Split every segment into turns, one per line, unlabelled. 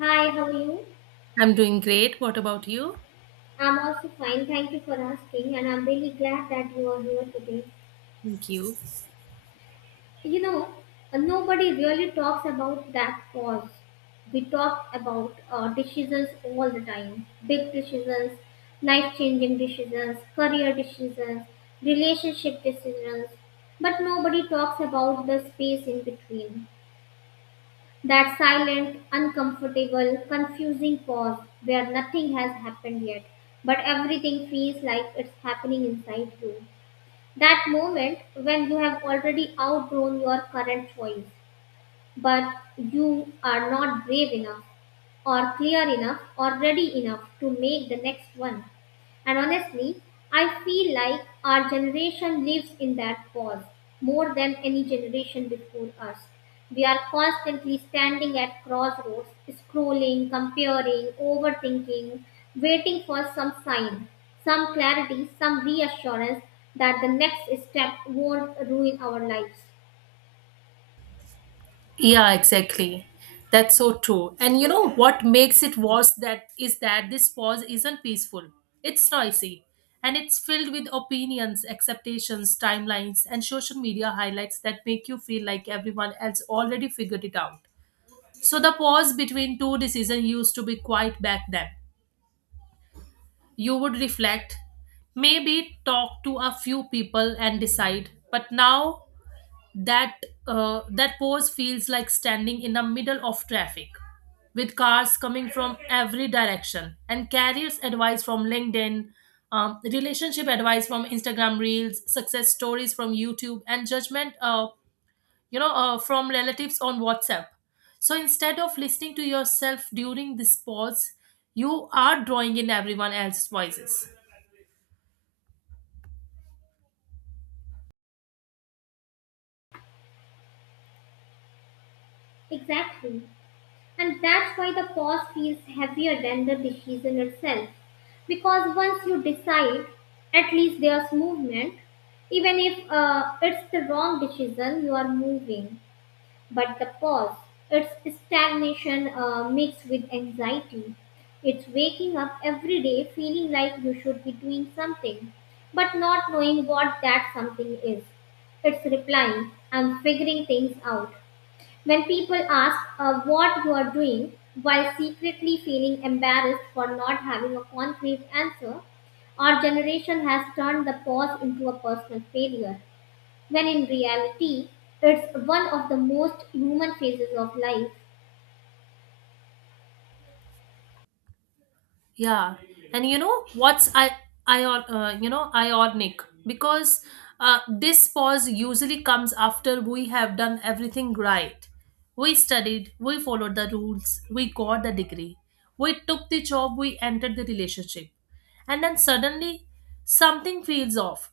Hi, how are you?
I'm doing great. What about you?
I'm also fine. Thank you for asking, and I'm really glad that you are here today.
Thank you.
You know, nobody really talks about that cause. We talk about decisions all the time big decisions, life changing decisions, career decisions, relationship decisions, but nobody talks about the space in between. That silent, uncomfortable, confusing pause where nothing has happened yet, but everything feels like it's happening inside you. That moment when you have already outgrown your current choice, but you are not brave enough or clear enough or ready enough to make the next one. And honestly, I feel like our generation lives in that pause more than any generation before us. We are constantly standing at crossroads, scrolling, comparing, overthinking, waiting for some sign, some clarity, some reassurance that the next step won't ruin our lives.
Yeah, exactly. That's so true. And you know what makes it worse that this pause isn't peaceful. It's noisy, and it's filled with opinions, expectations, timelines, and social media highlights that make you feel like everyone else already figured it out. So the pause between two decisions used to be quite back then. You would reflect, maybe talk to a few people and decide, but now that that pose feels like standing in the middle of traffic with cars coming from every direction, and careers advice from LinkedIn, relationship advice from Instagram reels, success stories from YouTube, and judgment, from relatives on WhatsApp. So instead of listening to yourself during this pause, you are drawing in everyone else's voices.
Exactly. And that's why the pause feels heavier than the decision itself. Because once you decide, at least there's movement. Even if it's the wrong decision, you are moving. But the pause, it's stagnation mixed with anxiety. It's waking up every day feeling like you should be doing something, but not knowing what that something is. It's replying, I'm figuring things out when people ask what you are doing, while secretly feeling embarrassed for not having a concrete answer. Our generation has turned the pause into a personal failure, when in reality, it's one of the most human phases of life.
Yeah, and you know what's I you know ionic, because this pause usually comes after we have done everything right. We studied, we followed the rules, we got the degree, we took the job, we entered the relationship, and then suddenly something feels off,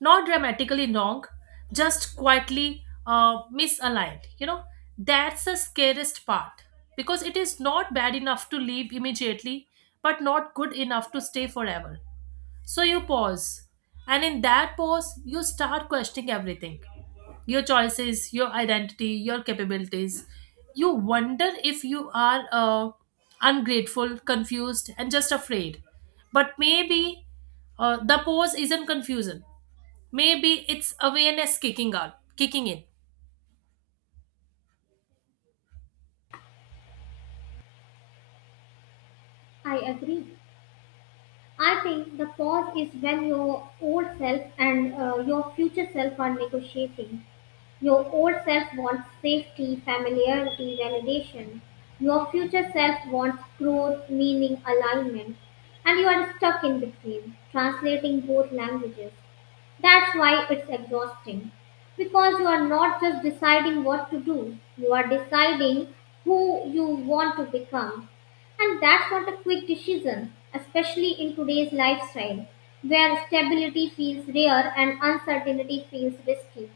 not dramatically wrong, just quietly misaligned. You know, that's the scariest part because it is not bad enough to leave immediately, but not good enough to stay forever. So you pause, and in that pause, you start questioning everything: your choices, your identity, your capabilities. You wonder if you are ungrateful, confused, and just afraid. But maybe the pause isn't confusion. Maybe it's awareness kicking out, kicking in.
I agree. I think the pause is when your old self and your future self are negotiating. Your old self wants safety, familiarity, validation. Your future self wants growth, meaning, alignment. And you are stuck in between, translating both languages. That's why it's exhausting. Because you are not just deciding what to do, you are deciding who you want to become. And that's not a quick decision, especially in today's lifestyle, where stability feels rare and uncertainty feels risky.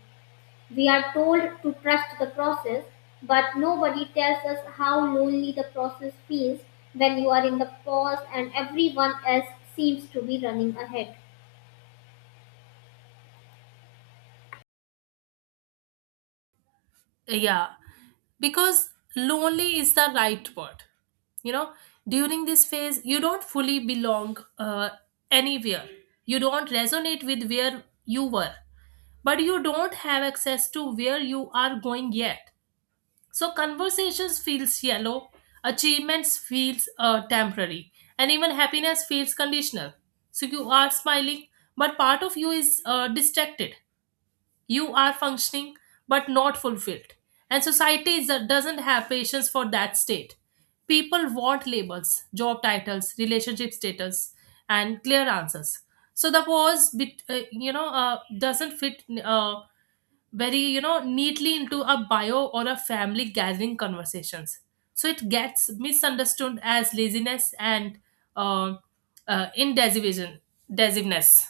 We are told to trust the process, but nobody tells us how lonely the process feels when you are in the pause and everyone else seems to be running ahead.
Yeah, because lonely is the right word. You know, during this phase, you don't fully belong anywhere. You don't resonate with where you were, but you don't have access to where you are going yet. So conversations feels shallow, achievements feels temporary, and even happiness feels conditional. So you are smiling, but part of you is distracted. You are functioning but not fulfilled, and society doesn't have patience for that state. People want labels, job titles, relationship status, and clear answers. So the pause doesn't fit very neatly into a bio or a family gathering conversations, so it gets misunderstood as laziness and uh, indecisiveness.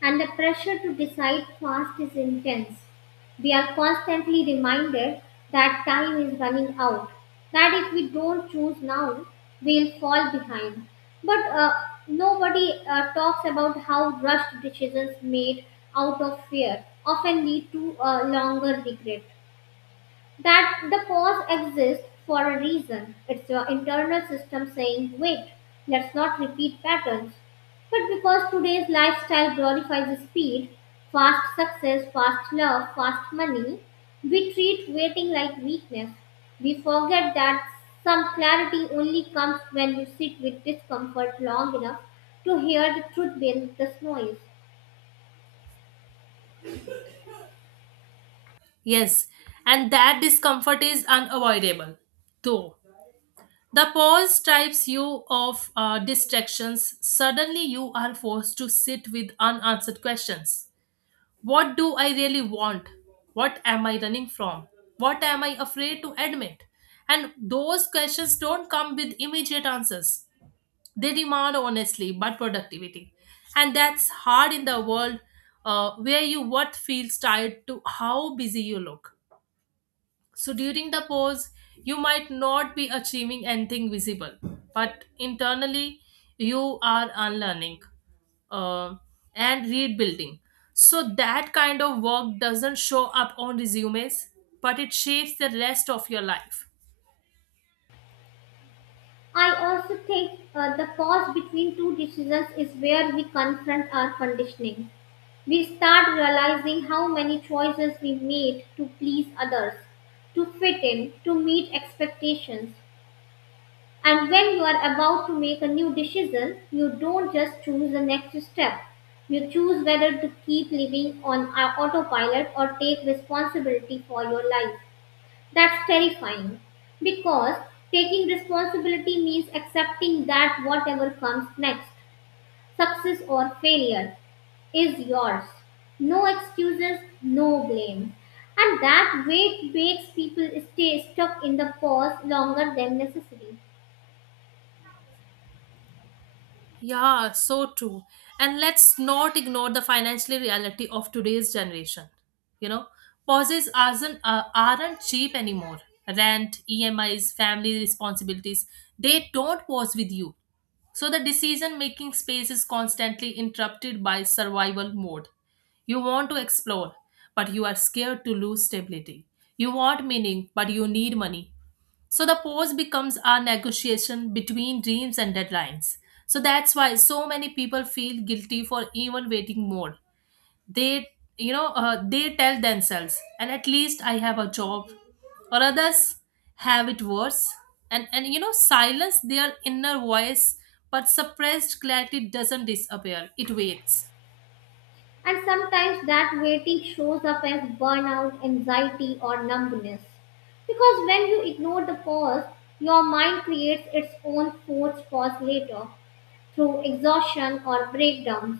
And the pressure to decide fast is intense. We are constantly reminded that time is running out, that if we don't choose now, we'll fall behind. But nobody talks about how rushed decisions made out of fear often lead to a longer regret, that the pause exists for a reason. It's your internal system saying, wait, let's not repeat patterns. But because today's lifestyle glorifies speed, fast success, fast love, fast money, we treat waiting like weakness. We forget that some clarity only comes when you sit with discomfort long enough to hear the truth beneath this noise.
Yes, and that discomfort is unavoidable. Though the pause strips you of distractions, suddenly you are forced to sit with unanswered questions. What do I really want? What am I running from? What am I afraid to admit? And those questions don't come with immediate answers. They demand honestly but productivity. And that's hard in the world where your worth feels tied to how busy you look. So during the pose, you might not be achieving anything visible, but internally, you are unlearning uh, and rebuilding. So that kind of work doesn't show up on resumes, but it shapes the rest of your life.
I also think the pause between two decisions is where we confront our conditioning. We start realizing how many choices we made to please others, to fit in, to meet expectations. And when you are about to make a new decision, you don't just choose the next step. You choose whether to keep living on autopilot or take responsibility for your life. That's terrifying because taking responsibility means accepting that whatever comes next, success or failure, is yours. No excuses, no blame. And that weight makes people stay stuck in the pause longer than necessary.
Yeah, so true. And let's not ignore the financial reality of today's generation. You know, pauses aren't cheap anymore. Rent, EMIs, family responsibilities, they don't pause with you. So the decision making space is constantly interrupted by survival mode. You want to explore, but you are scared to lose stability. You want meaning, but you need money. So the pause becomes our negotiation between dreams and deadlines. So that's why so many people feel guilty for even waiting more. They, they tell themselves, and at least I have a job, or others have it worse. And you know, silence their inner voice, but suppressed clarity doesn't disappear. It waits.
And sometimes that waiting shows up as burnout, anxiety, or numbness. Because when you ignore the pause, your mind creates its own forced pause later through exhaustion or breakdowns.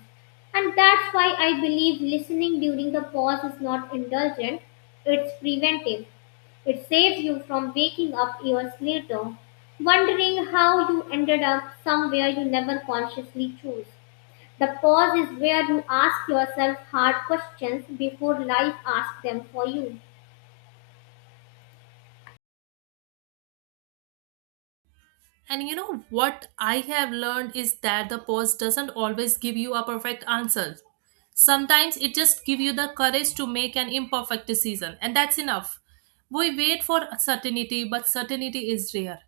And that's why I believe listening during the pause is not indulgent, it's preventive. It saves you from waking up years later, wondering how you ended up somewhere you never consciously chose. The pause is where you ask yourself hard questions before life asks them for you.
And you know what I have learned is that the post doesn't always give you a perfect answer. Sometimes it just gives you the courage to make an imperfect decision, and that's enough. We wait for certainty, but certainty is rare.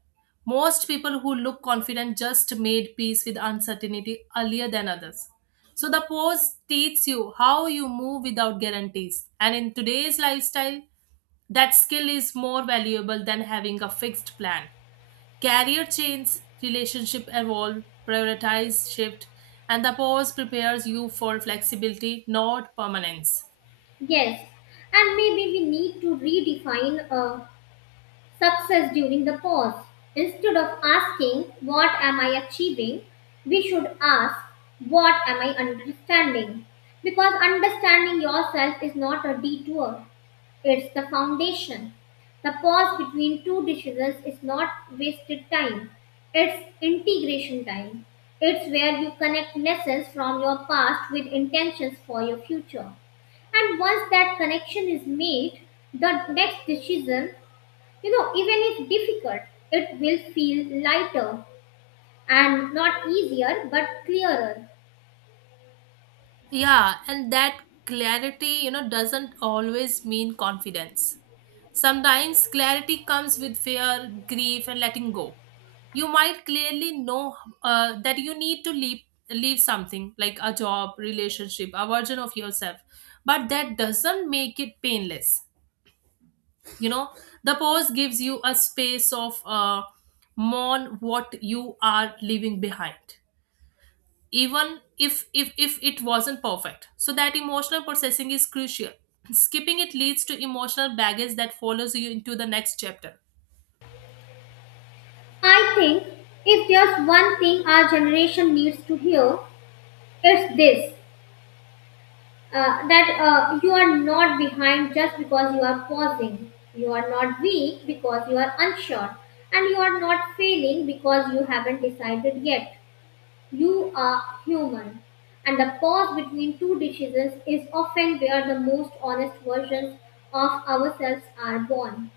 Most people who look confident just made peace with uncertainty earlier than others. So the pose teaches you how you move without guarantees. And in today's lifestyle, that skill is more valuable than having a fixed plan. Career change, relationship evolve, prioritize shift, and the pause prepares you for flexibility, not permanence.
Yes, and maybe we need to redefine success during the pause. Instead of asking, what am I achieving? We should ask, what am I understanding? Because understanding yourself is not a detour, it's the foundation. The pause between two decisions is not wasted time, it's integration time. It's where you connect lessons from your past with intentions for your future. And once that connection is made, the next decision, you know, even if difficult, it will feel lighter and not easier but clearer.
Yeah, and that clarity, you know, doesn't always mean confidence. Sometimes clarity comes with fear, grief, and letting go. You might clearly know that you need to leave something like a job, relationship, a version of yourself, but that doesn't make it painless. You know, the pause gives you a space of mourn what you are leaving behind, even if it wasn't perfect. So that emotional processing is crucial. Skipping it leads to emotional baggage that follows you into the next chapter.
I think if there's one thing our generation needs to hear, it's this that you are not behind just because you are pausing. You are not weak because you are unsure. And you are not failing because you haven't decided yet. You are human. And the pause between two decisions is often where the most honest versions of ourselves are born.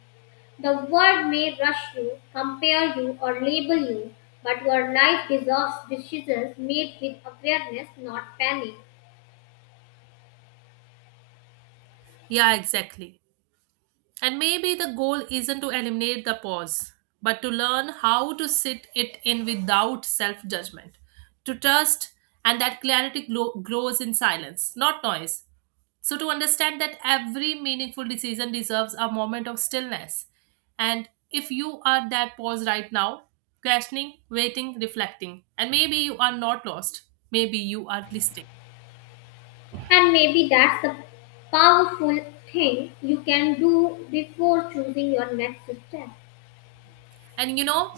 The world may rush you, compare you, or label you, but your life deserves decisions made with awareness, not panic.
Yeah, exactly. And maybe the goal isn't to eliminate the pause, but to learn how to sit it in without self judgment, to trust, and that clarity grows in silence, not noise. So, to understand that every meaningful decision deserves a moment of stillness. And if you are that pause right now, questioning, waiting, reflecting, and maybe you are not lost, maybe you are listening.
And maybe that's the powerful thing you can do before choosing your next step.
And you know,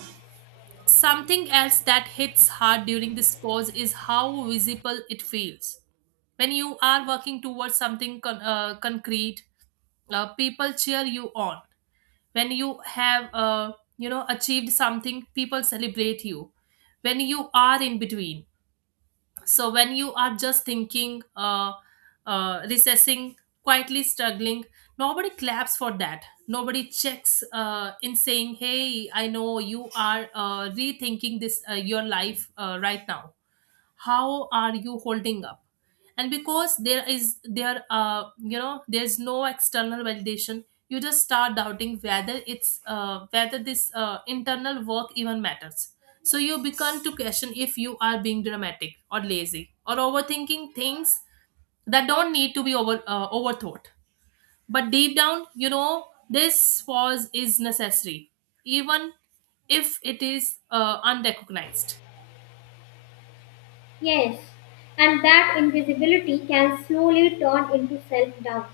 something else that hits hard during this pause is how visible it feels. When you are working towards something concrete, people cheer you on. When you have, achieved something, people celebrate you. When you are in between, so when you are just thinking, recessing, quietly struggling, nobody claps for that. Nobody checks in saying, hey, I know you are rethinking this, your life right now, how are you holding up? And because there is there you know there's no external validation, you just start doubting whether it's whether this internal work even matters. So you begin to question if you are being dramatic or lazy or overthinking things that don't need to be overthought. But deep down you know this pause is necessary, even if it is unrecognized.
Yes, and that invisibility can slowly turn into self doubt.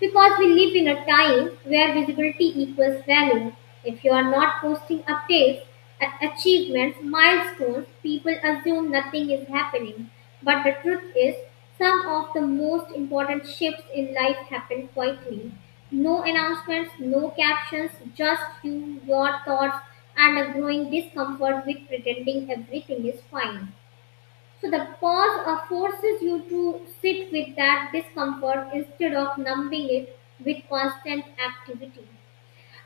Because we live in a time where visibility equals value. If you are not posting updates, achievements, milestones, people assume nothing is happening. But the truth is, some of the most important shifts in life happen quietly. No announcements, no captions, just you, your thoughts, and a growing discomfort with pretending everything is fine. So the pause forces you to sit with that discomfort instead of numbing it with constant activity.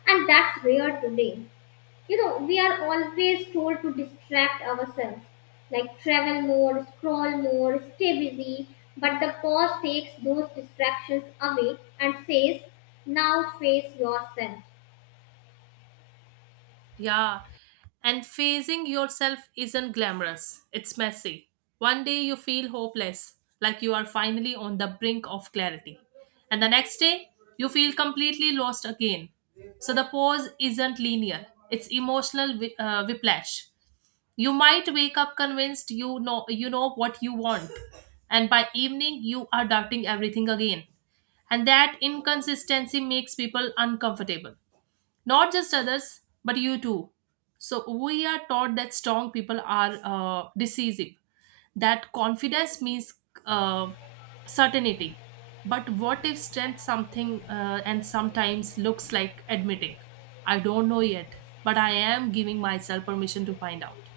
And that's rare today. You know, we are always told to distract ourselves, like travel more, scroll more, stay busy. But the pause takes those distractions away and says, now face yourself.
Yeah, and phasing yourself isn't glamorous, it's messy. One day you feel hopeless, like you are finally on the brink of clarity. And the next day, you feel completely lost again. So the pause isn't linear, it's emotional whiplash. You might wake up convinced you know what you want, and by evening you are doubting everything again. And that inconsistency makes people uncomfortable, not just others but you too. So we are taught that strong people are decisive, that confidence means uh, certainty. But what if strength something and sometimes looks like admitting, I don't know yet, but I am giving myself permission to find out.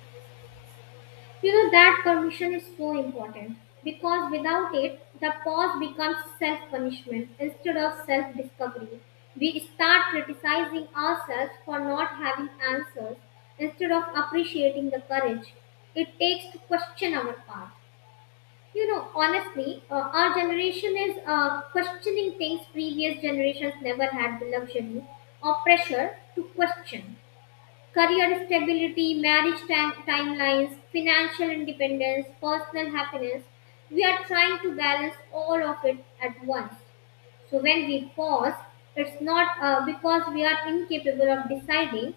You know, that permission is so important because without it, the pause becomes self punishment instead of self discovery. We start criticizing ourselves for not having answers instead of appreciating the courage it takes to question our path. Honestly, our generation is questioning things previous generations never had the luxury or pressure to question. Career stability, marriage time, timelines, financial independence, personal happiness. We are trying to balance all of it at once. So when we pause, it's not because we are incapable of deciding,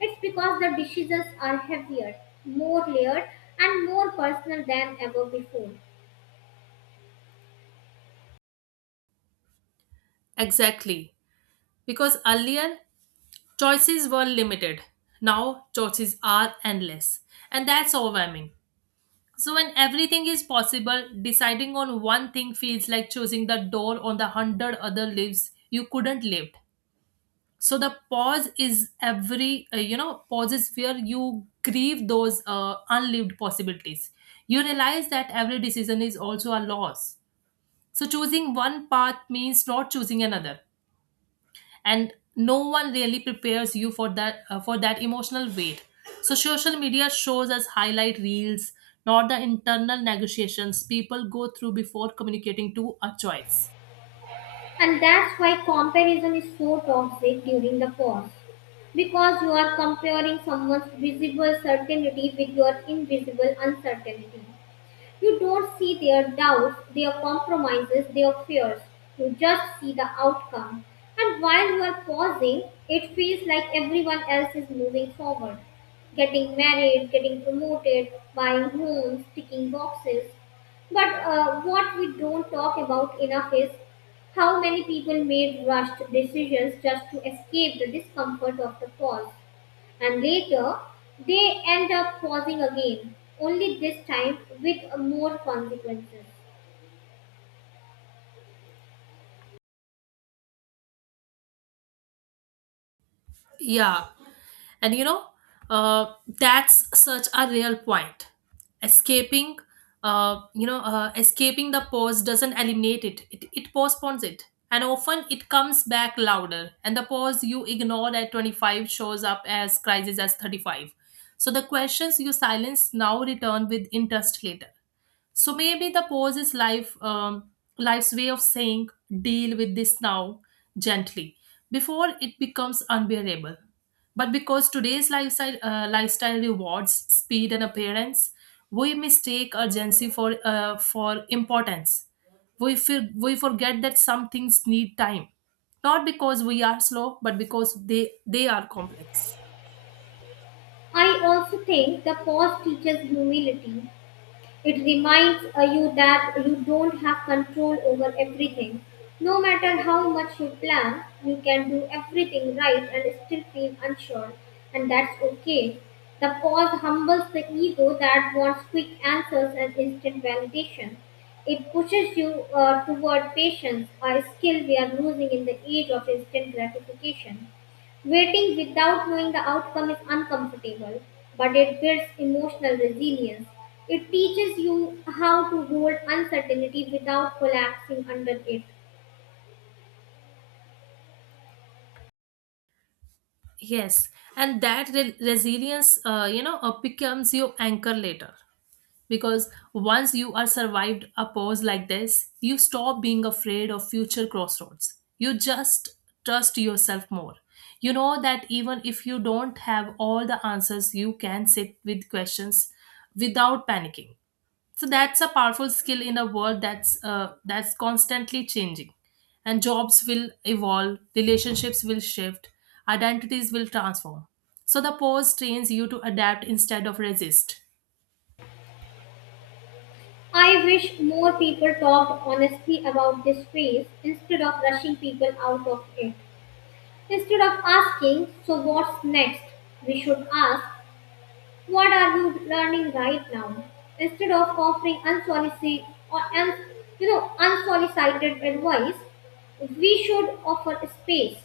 it's because the decisions are heavier, more layered, and more personal than ever before.
Exactly, because earlier choices were limited, now choices are endless, and that's overwhelming. So, when everything is possible, deciding on one thing feels like choosing the door on the hundred other lives you couldn't live. So, the pause is pauses where you grieve those unlived possibilities. You realize that every decision is also a loss. So, choosing one path means not choosing another, and no one really prepares you for that emotional weight. So social media shows us highlight reels, not the internal negotiations people go through before communicating to a choice.
And that's why comparison is so toxic during the pause. Because you are comparing someone's visible certainty with your invisible uncertainty. You don't see their doubts, their compromises, their fears. You just see the outcome. And while you are pausing, it feels like everyone else is moving forward. Getting married, getting promoted, buying homes, ticking boxes. But what we don't talk about enough is how many people made rushed decisions just to escape the discomfort of the pause, and later they end up pausing again, only this time with more consequences.
Yeah. And you know, that's such a real point. Escaping, Escaping the pause doesn't eliminate it. It postpones it. And often it comes back louder. And the pause you ignored at 25 shows up as crisis as 35. So the questions you silence now return with interest later. So maybe the pause is life's way of saying, deal with this now, gently, before it becomes unbearable. But because today's lifestyle rewards speed and appearance, we mistake urgency for importance. We forget that some things need time, not because we are slow, but because they are complex.
I also think the pause teaches humility. It reminds you that you don't have control over everything. No matter how much you plan, you can do everything right and still feel unsure, and that's okay. The pause humbles the ego that wants quick answers and instant validation. It pushes you toward patience, a skill we are losing in the age of instant gratification. Waiting without knowing the outcome is uncomfortable, but it builds emotional resilience. It teaches you how to hold uncertainty without collapsing under it.
Yes, and that resilience, becomes your anchor later, because once you are survived a pause like this, you stop being afraid of future crossroads. You just trust yourself more. You know that even if you don't have all the answers, you can sit with questions without panicking. So that's a powerful skill in a world that's constantly changing. And jobs will evolve, relationships will shift, identities will transform. So the pause trains you to adapt instead of resist.
I wish more people talked honestly about this phase instead of rushing people out of it. Instead of asking, so what's next? We should ask, what are you learning right now? Instead of offering unsolicited or un, you know unsolicited advice, we should offer space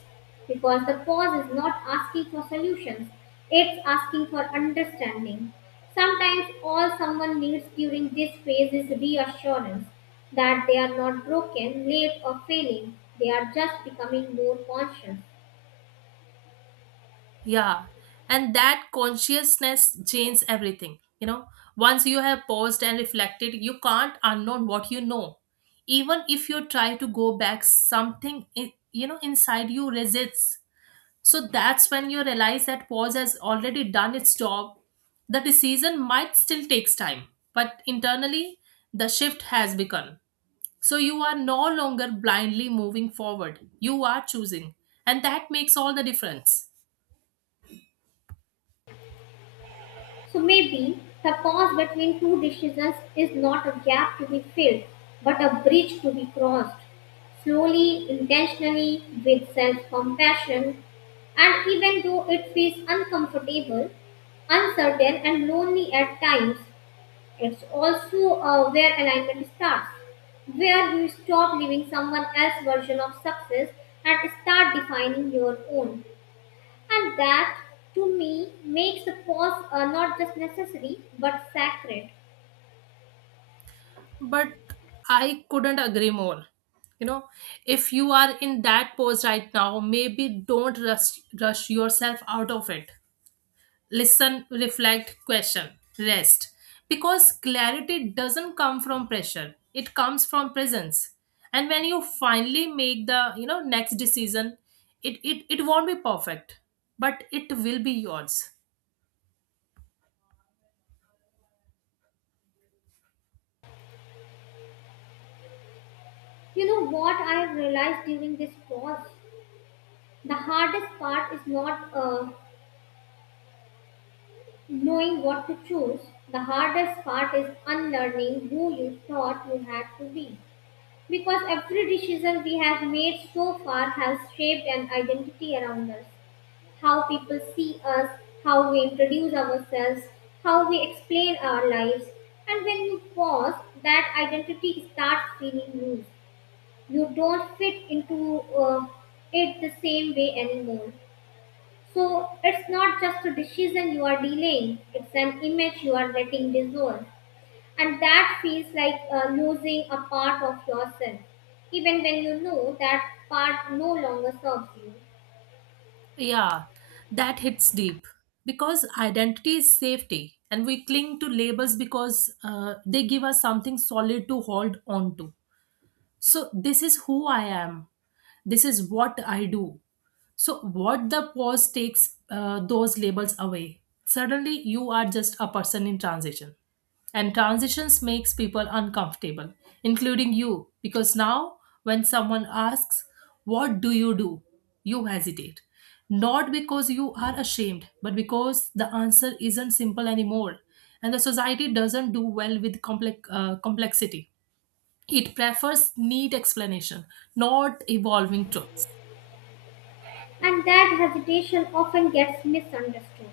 because the pause is not asking for solutions; it's asking for understanding. Sometimes all someone needs during this phase is reassurance that they are not broken, late, or failing. They are just becoming more conscious.
Yeah, and that consciousness changes everything. You know, once you have paused and reflected, you can't unknown what you know. Even if you try to go back, something you know, inside you resists. So that's when you realize that pause has already done its job. The decision might still takes time, but internally the shift has begun. So you are no longer blindly moving forward. You are choosing, and that makes all the difference.
So maybe the pause between two decisions is not a gap to be filled, but a bridge to be crossed. Slowly, intentionally, with self compassion, and even though it feels uncomfortable, uncertain, and lonely at times, it's also where alignment starts, where you stop living someone else's version of success and start defining your own. And that, to me, makes the pause not just necessary but sacred.
But I couldn't agree more. You know, if you are in that pose right now, maybe don't rush yourself out of it. Listen, reflect, question, rest, because clarity doesn't come from pressure, it comes from presence. And when you finally make the, you know, next decision, it won't be perfect, but it will be yours.
You know what I have realized during this pause? The hardest part is not knowing what to choose, the hardest part is unlearning who you thought you had to be. Because every decision we have made so far has shaped an identity around us. How people see us, how we introduce ourselves, how we explain our lives. And when you pause, that identity starts feeling loose. You don't fit into it the same way anymore. So it's not just a decision you are delaying, it's an image you are letting dissolve. And that feels like losing a part of yourself, even when you know that part no longer serves you.
Yeah, that hits deep because identity is safety, and we cling to labels because they give us something solid to hold on to. So, this is who I am, this is what I do. So what the pause takes those labels away, suddenly you are just a person in transition, and transitions makes people uncomfortable, including you, because now when someone asks, what do you do, you hesitate, not because you are ashamed, but because the answer isn't simple anymore, and the society doesn't do well with complexity. It prefers neat explanation, not evolving truths.
And that hesitation often gets misunderstood.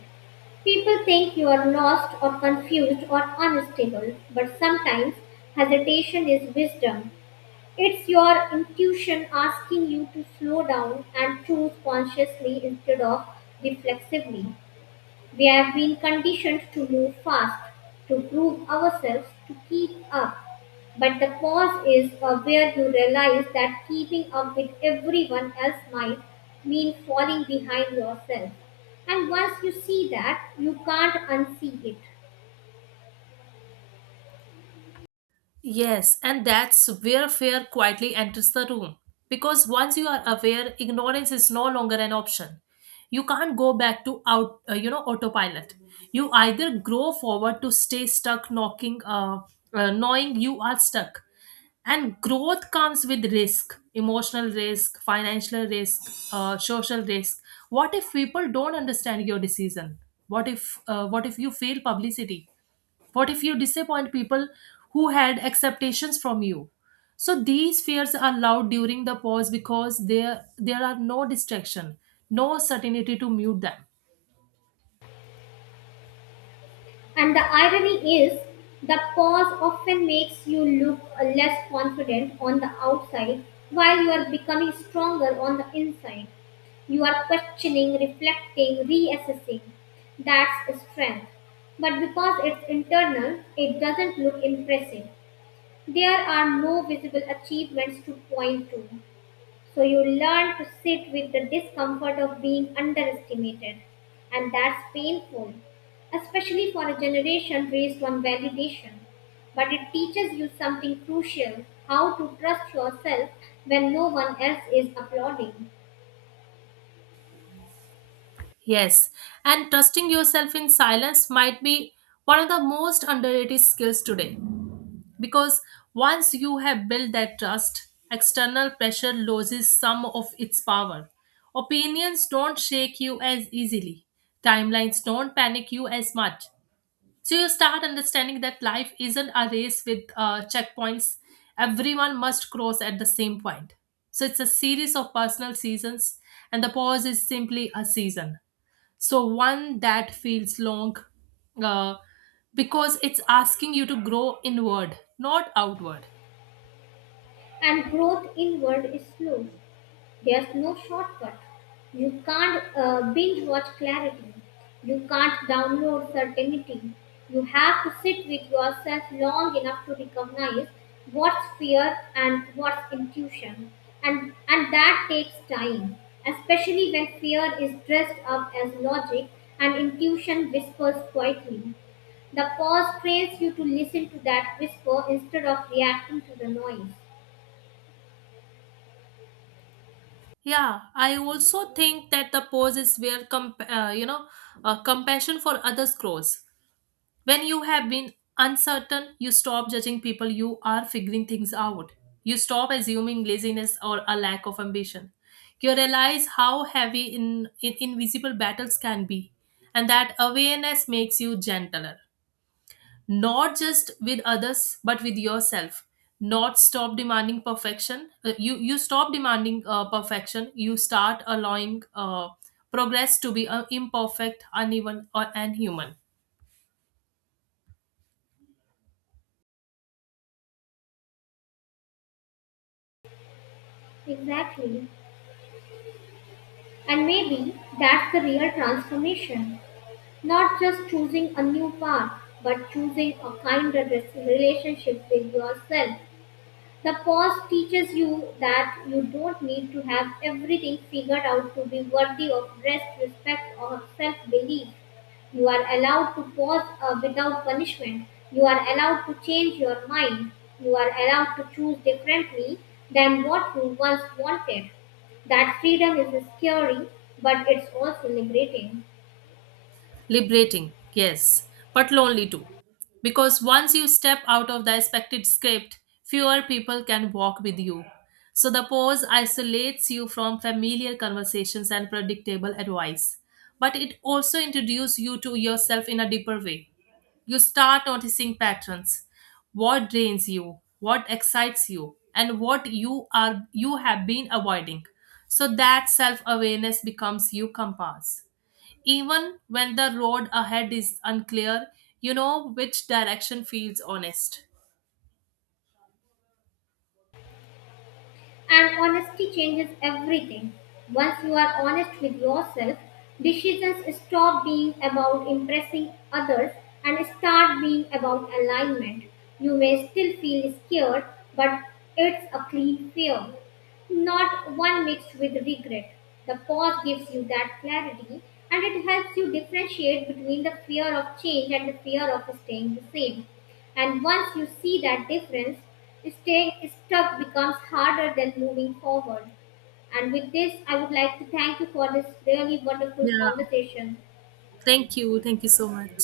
People think you are lost or confused or unstable, but sometimes hesitation is wisdom. It's your intuition asking you to slow down and choose consciously instead of reflexively. We have been conditioned to move fast, to prove ourselves, to keep up. But the pause is where you realize that keeping up with everyone else might mean falling behind yourself. And once you see that, you can't unsee it.
Yes, and that's where fear quietly enters the room. Because once you are aware, ignorance is no longer an option. You can't go back to autopilot. You either grow forward to stay stuck, knowing you are stuck. And growth comes with risk, emotional risk, financial risk, social risk. What if people don't understand your decision? What if you fail publicity? What if you disappoint people who had expectations from you? So these fears are loud during the pause because there are no distraction, no certainty to mute them.
And the irony is, the pause often makes you look less confident on the outside while you are becoming stronger on the inside. You are questioning, reflecting, reassessing. That's strength. But because it's internal, it doesn't look impressive. There are no visible achievements to point to. So you learn to sit with the discomfort of being underestimated, and that's painful, especially for a generation raised on validation. But it teaches you something crucial: how to trust yourself when no one else is applauding.
Yes, and trusting yourself in silence might be one of the most underrated skills today, because once you have built that trust, external pressure loses some of its power. Opinions don't shake you as easily, timelines don't panic you as much, so you start understanding that life isn't a race with checkpoints everyone must cross at the same point. So it's a series of personal seasons, and the pause is simply a season, so one that feels long, uh, because it's asking you to grow inward, not outward.
And growth inward is slow. There's no shortcut. You can't binge watch clarity. You can't download certainty. You have to sit with yourself long enough to recognize what's fear and what's intuition. And that takes time, especially when fear is dressed up as logic and intuition whispers quietly. The pause trains you to listen to that whisper instead of reacting to the noise.
Yeah, I also think that the pause is where compassion for others grows. When you have been uncertain, you stop judging people, you are figuring things out. You stop assuming laziness or a lack of ambition. You realize how heavy in invisible battles can be, and that awareness makes you gentler, not just with others, but with yourself. Not stop demanding perfection. You you stop demanding perfection. You start allowing progress to be imperfect, uneven, or and human.
Exactly. And maybe that's the real transformation. Not just choosing a new path, but choosing a kinder relationship with yourself. The pause teaches you that you don't need to have everything figured out to be worthy of rest, respect, or self belief. You are allowed to pause without punishment. You are allowed to change your mind. You are allowed to choose differently than what you once wanted. That freedom is scary, but it's also liberating.
Liberating, yes, but lonely too, because once you step out of the expected script, fewer people can walk with you. So the pause isolates you from familiar conversations and predictable advice, but it also introduces you to yourself in a deeper way. You start noticing patterns: what drains you, what excites you, and what you have been avoiding. So that self awareness becomes your compass. Even when the road ahead is unclear, you know which direction feels honest.
And honesty changes everything. Once you are honest with yourself, decisions stop being about impressing others and start being about alignment. You may still feel scared, but it's a clean fear, not one mixed with regret. The pause gives you that clarity and it helps you differentiate between the fear of change and the fear of staying the same. And once you see that difference, staying stuck becomes harder than moving forward. And with this, I would like to thank you for this really wonderful
Yeah,
conversation.
thank you. Thank you so much.